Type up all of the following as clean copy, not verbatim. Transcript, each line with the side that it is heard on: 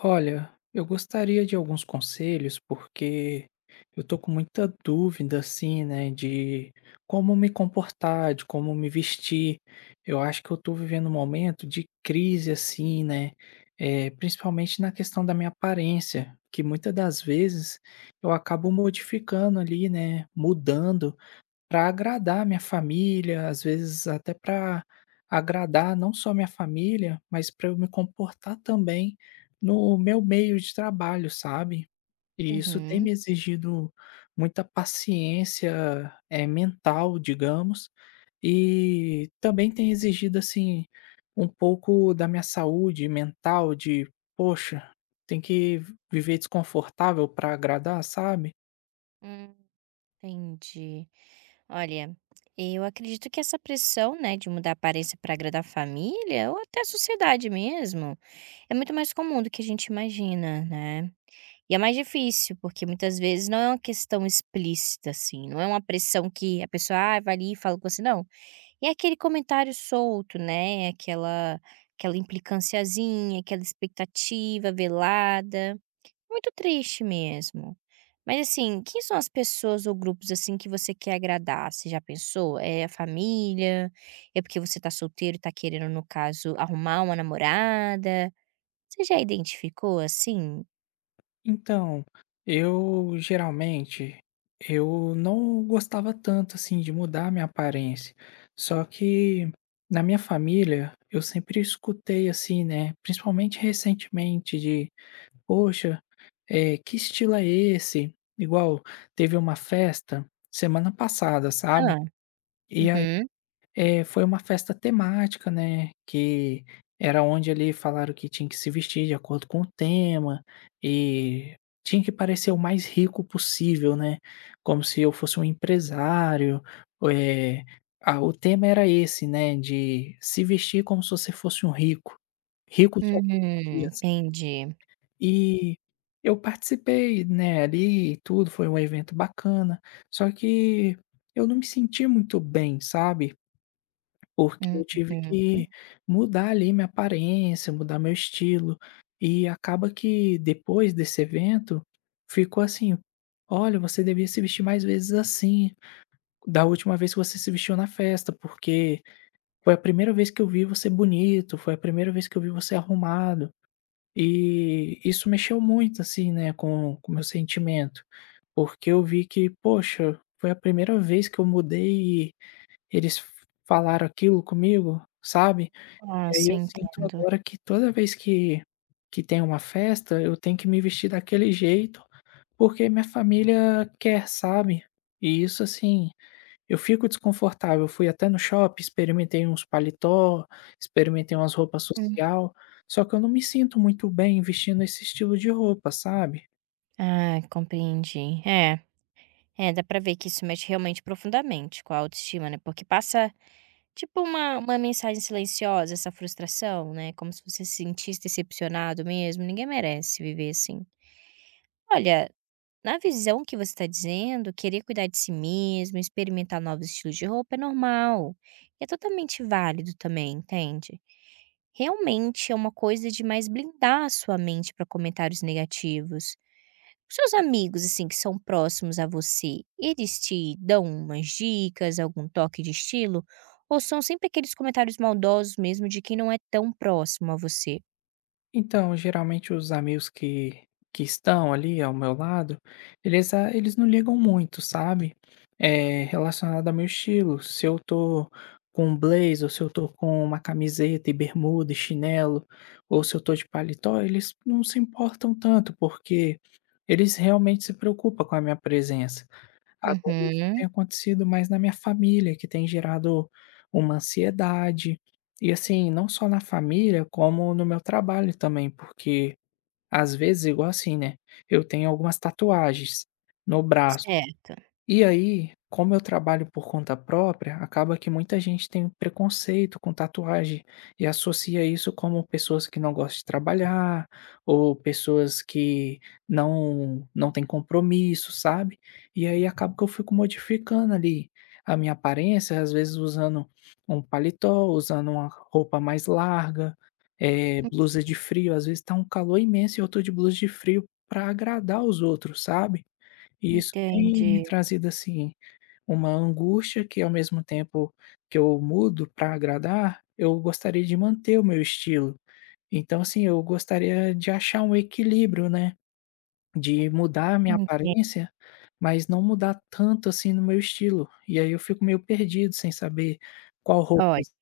left: Olha, eu gostaria de alguns conselhos, porque eu tô com muita dúvida, assim, né, de como me comportar, de como me vestir. Eu acho que eu tô vivendo um momento de crise, assim, né, principalmente na questão da minha aparência, que muitas das vezes eu acabo modificando ali, né, mudando para agradar minha família, às vezes até para agradar não só minha família, mas para eu me comportar também no meu meio de trabalho, sabe. E isso tem
right: Uhum.
left: me exigido muita paciência, é mental, digamos, e também tem exigido, assim, um pouco da minha saúde mental de: "Poxa, tem que viver desconfortável para agradar", sabe.
right: Hum, entendi. Olha, eu acredito que essa pressão, né, de mudar a aparência para agradar a família ou até a sociedade mesmo, é muito mais comum do que a gente imagina, né? E é mais difícil, porque muitas vezes não é uma questão explícita, assim, não é uma pressão que a pessoa vai ali e fala com você, não. E é aquele comentário solto, né? Aquela implicânciazinha, aquela expectativa velada. Muito triste mesmo. Mas assim, quem são as pessoas ou grupos assim que você quer agradar? Você já pensou? É a família? É porque você tá solteiro e tá querendo, no caso, arrumar uma namorada? Você já identificou assim?
left: Então, eu geralmente eu não gostava tanto assim de mudar a minha aparência. Só que na minha família eu sempre escutei assim, né? Principalmente recentemente de, poxa, que estilo é esse? Igual teve uma festa semana passada, sabe?
right: ah
left: E aí
right: Uhum.
left: foi uma festa temática, né, que era onde ali falaram que tinha que se vestir de acordo com o tema e tinha que parecer o mais rico possível, né, como se eu fosse um empresário, eh, o tema era esse, né, de se vestir como se você fosse um rico, rico só por um
right: Uhum,
left: dia, sabe.
right: entendi.
left: E eu participei, né, ali e tudo, foi um evento bacana, só que eu não me senti muito bem, sabe. Porque eu tive
right: Uhum.
left: que mudar ali minha aparência, mudar meu estilo, e acaba que depois desse evento, ficou assim: "Olha, você devia se vestir mais vezes assim, da última vez que você se vestiu na festa, porque foi a primeira vez que eu vi você bonito, foi a primeira vez que eu vi você arrumado". E isso mexeu muito, assim, né, com o meu sentimento, porque eu vi que: "Poxa, foi a primeira vez que eu mudei e eles falaram aquilo comigo", sabe? E aí
right: Nossa, eu
left: eu sinto
right: entendo.
left: agora que toda vez que tem uma festa, eu tenho que me vestir daquele jeito, porque minha família quer, sabe. E isso, assim, eu fico desconfortável. Eu Fui até no shopping, experimentei uns paletó, experimentei umas roupas
right: Hum.
left: social, só que eu não me sinto muito bem vestindo esse estilo de roupa, sabe.
right: Ah, compreendi. Dá pra ver que isso mexe realmente profundamente com a autoestima, né, porque passa tipo uma mensagem silenciosa, essa frustração, né, como se você se sentisse decepcionado mesmo, ninguém merece viver assim. Olha, na visão que você está dizendo, querer cuidar de si mesmo, experimentar novos estilos de roupa é normal, é totalmente válido também, entende. Realmente é uma coisa de mais blindar a sua mente para comentários negativos. Os seus amigos, assim, que são próximos a você, eles te dão umas dicas, algum toque de estilo? Ou são sempre aqueles comentários maldosos mesmo de quem não é tão próximo a você?
left: Então, geralmente os amigos que estão ali ao meu lado, eles não ligam muito, sabe, relacionado ao meu estilo. Se eu tô com um blazer ou se eu tô com uma camiseta e bermuda e chinelo, ou se eu tô de paletó, eles não se importam tanto, porque eles realmente se preocupam com a minha presença. Agora isso
right: Uhum,
left: tem acontecido mais na minha família, que tem gerado uma ansiedade. E assim, não só na família, como no meu trabalho também, porque às vezes, igual assim, né? Eu tenho algumas tatuagens no braço.
right: certo.
left: E aí, como eu trabalho por conta própria, acaba que muita gente tem um preconceito com tatuagem e associa isso como pessoas que não gostam de trabalhar ou pessoas que não têm compromisso, sabe? E aí acaba que eu fico modificando ali a minha aparência, às vezes usando um paletó, usando uma roupa mais larga,
right: Hum,
left: blusa de frio, às vezes tá um calor imenso e eu tô de blusa de frio para agradar os outros, sabe? E isso tem me
right: entendi.
left: trazido, assim, uma angústia que, ao mesmo tempo que eu mudo para agradar, eu gostaria de manter o meu estilo. Então, assim, eu gostaria de achar um equilíbrio, né, de mudar a minha
right: enten
left: aparência, mas não mudar tanto, assim, no meu estilo. E aí eu fico meio perdido sem saber qual roupa
right: olha,
left: usar,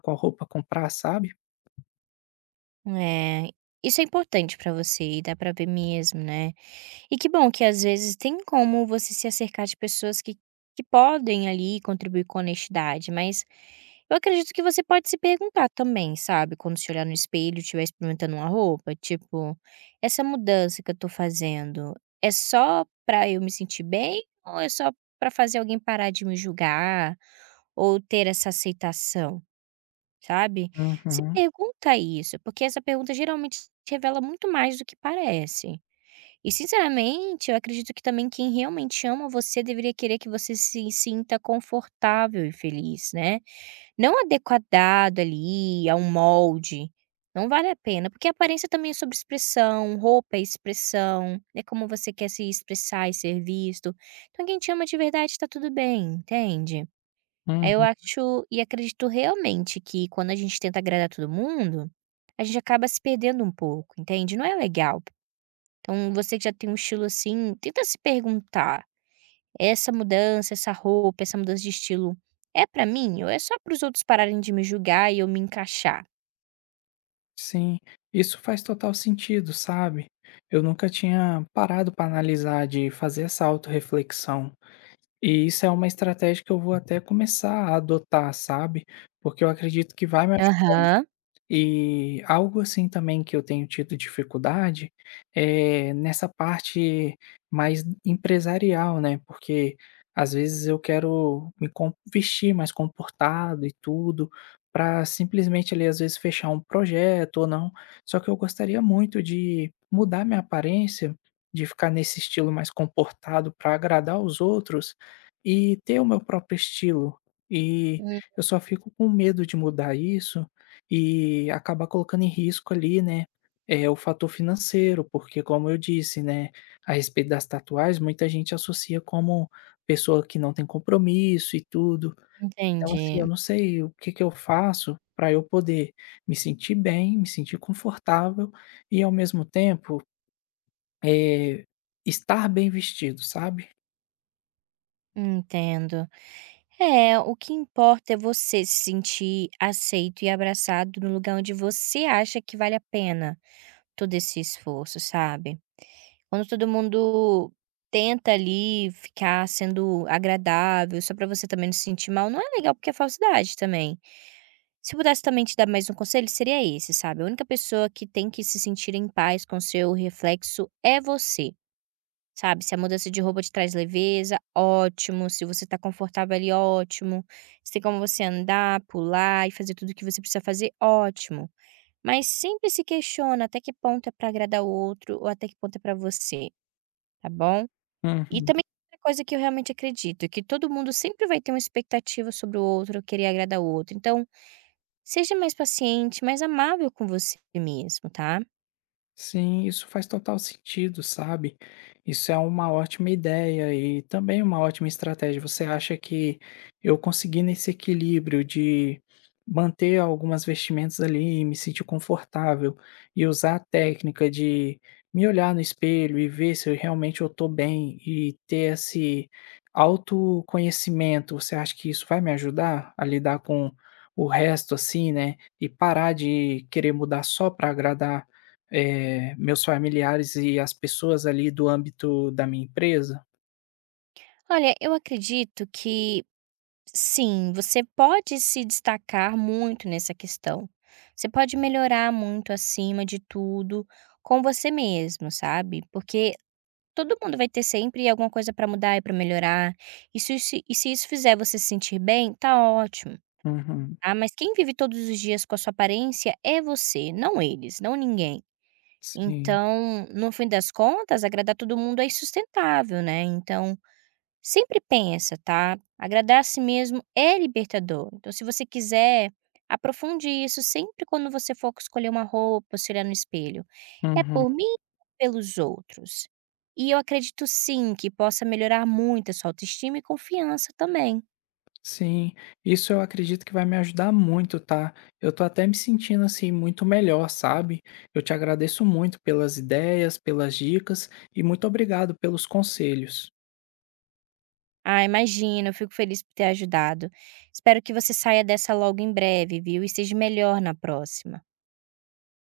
left: qual roupa comprar, sabe?
right: eh, isso é importante pra você e dá pra ver mesmo, né. E que bom que às vezes tem como você se acercar de pessoas que podem ali contribuir com honestidade, mas eu acredito que você pode se perguntar também, sabe, quando se olhar no espelho e estiver experimentando uma roupa, tipo, essa mudança que eu tô fazendo é só pra eu me sentir bem ou é só pra fazer alguém parar de me julgar ou ter essa aceitação, sabe? Se
left: Uhum.
right: pergunta isso, porque essa pergunta geralmente revela muito mais do que parece. E sinceramente, eu acredito que também quem realmente ama você deveria querer que você se sinta confortável e feliz, né. Não adequado ali a um molde, não vale a pena, porque a aparência também é sobre expressão, roupa é expressão, é como você quer se expressar e ser visto. Então quem te ama de verdade está tudo bem, entende. Aí eu
left: Uhum.
right: acho e acredito realmente que quando a gente tenta agradar todo mundo, a gente acaba se perdendo um pouco, entende. Não é legal. Então, você que já tem um estilo assim, tenta se perguntar: essa mudança, essa roupa, essa mudança de estilo é pra mim ou é só para os outros pararem de me julgar e eu me encaixar?
left: Sim, isso faz total sentido, sabe? Eu nunca tinha parado para analisar de fazer essa autorreflexão. E isso é uma estratégia que eu vou até começar a adotar, sabe? Porque eu acredito que vai me
right: Aham.
left: e algo assim também que eu tenho tido dificuldade é nessa parte mais empresarial, né? Porque às vezes eu quero me com- vestir mais comportado e tudo, para simplesmente ali às vezes fechar um projeto ou não. Só que eu gostaria muito de mudar minha aparência, de ficar nesse estilo mais comportado para agradar os outros e ter o meu próprio estilo. E
right: Hum,
left: eu só fico com medo de mudar isso e acabar colocando em risco ali, né, o fator financeiro, porque como eu disse, né, a respeito das tatuagens, muita gente associa como pessoa que não tem compromisso e tudo. Então, assim, eu
right: entendi,
left: não sei o que que eu faço para eu poder me sentir bem, me sentir confortável e ao mesmo tempo, eh, estar bem vestido, sabe?
right: entendo. É, o que importa é você se sentir aceito e abraçado no lugar onde você acha que vale a pena todo esse esforço, sabe? Quando todo mundo tenta ali ficar sendo agradável, só pra você também não se sentir mal, não é legal porque é falsidade também. Se eu pudesse também te dar mais um conselho, seria esse, sabe? A única pessoa que tem que se sentir em paz com seu reflexo é você, sabe? Se a mudança de roupa te traz leveza, ótimo. Se você tá confortável ali, ótimo. Se tem como você andar, pular e fazer tudo o que você precisa fazer, ótimo. Mas sempre se questiona até que ponto é pra agradar o outro ou até que ponto é pra você, tá bom? E
left: Uhum.
right: também outra coisa que eu realmente acredito, que todo mundo sempre vai ter uma expectativa sobre o outro, querer agradar o outro. Então, seja mais paciente, mais amável com você mesmo, tá?
left: Sim, isso faz total sentido, sabe? Isso é uma ótima ideia e também uma ótima estratégia. Você acha que eu consegui nesse equilíbrio de manter algumas vestimentas ali e me sentir confortável e usar a técnica de me olhar no espelho e ver se eu realmente eu tô bem e ter esse autoconhecimento, você acha que isso vai me ajudar a lidar com o resto assim, né? E parar de querer mudar só para agradar meus familiares e as pessoas ali do âmbito da minha empresa.
right: Olha, eu acredito que sim, você pode se destacar muito nessa questão. Você pode melhorar muito acima de tudo com você mesmo, sabe? Porque todo mundo vai ter sempre alguma coisa para mudar e para melhorar. E se isso fizer você se sentir bem, tá ótimo.
left: Uhum,
right: Ah, mas quem vive todos os dias com a sua aparência é você, não eles, não ninguém.
left: sim.
right: Então, no fim das contas, agradar todo mundo é insustentável, né. Então, sempre pensa, tá, agradar a si mesmo é libertador. Então, se você quiser, aprofunde isso sempre quando você for escolher uma roupa, se olhar no espelho. É por
left: Uhum,
right: mim ou pelos outros? E eu acredito sim que possa melhorar muito a sua autoestima e confiança também.
left: sim. Isso eu acredito que vai me ajudar muito, tá? Eu tô até me sentindo assim muito melhor, sabe? Eu te agradeço muito pelas ideias, pelas dicas e muito obrigado pelos conselhos.
right: Ah, imagina, eu fico feliz por ter ajudado. Espero que você saia dessa logo em breve, viu? E esteja melhor na próxima.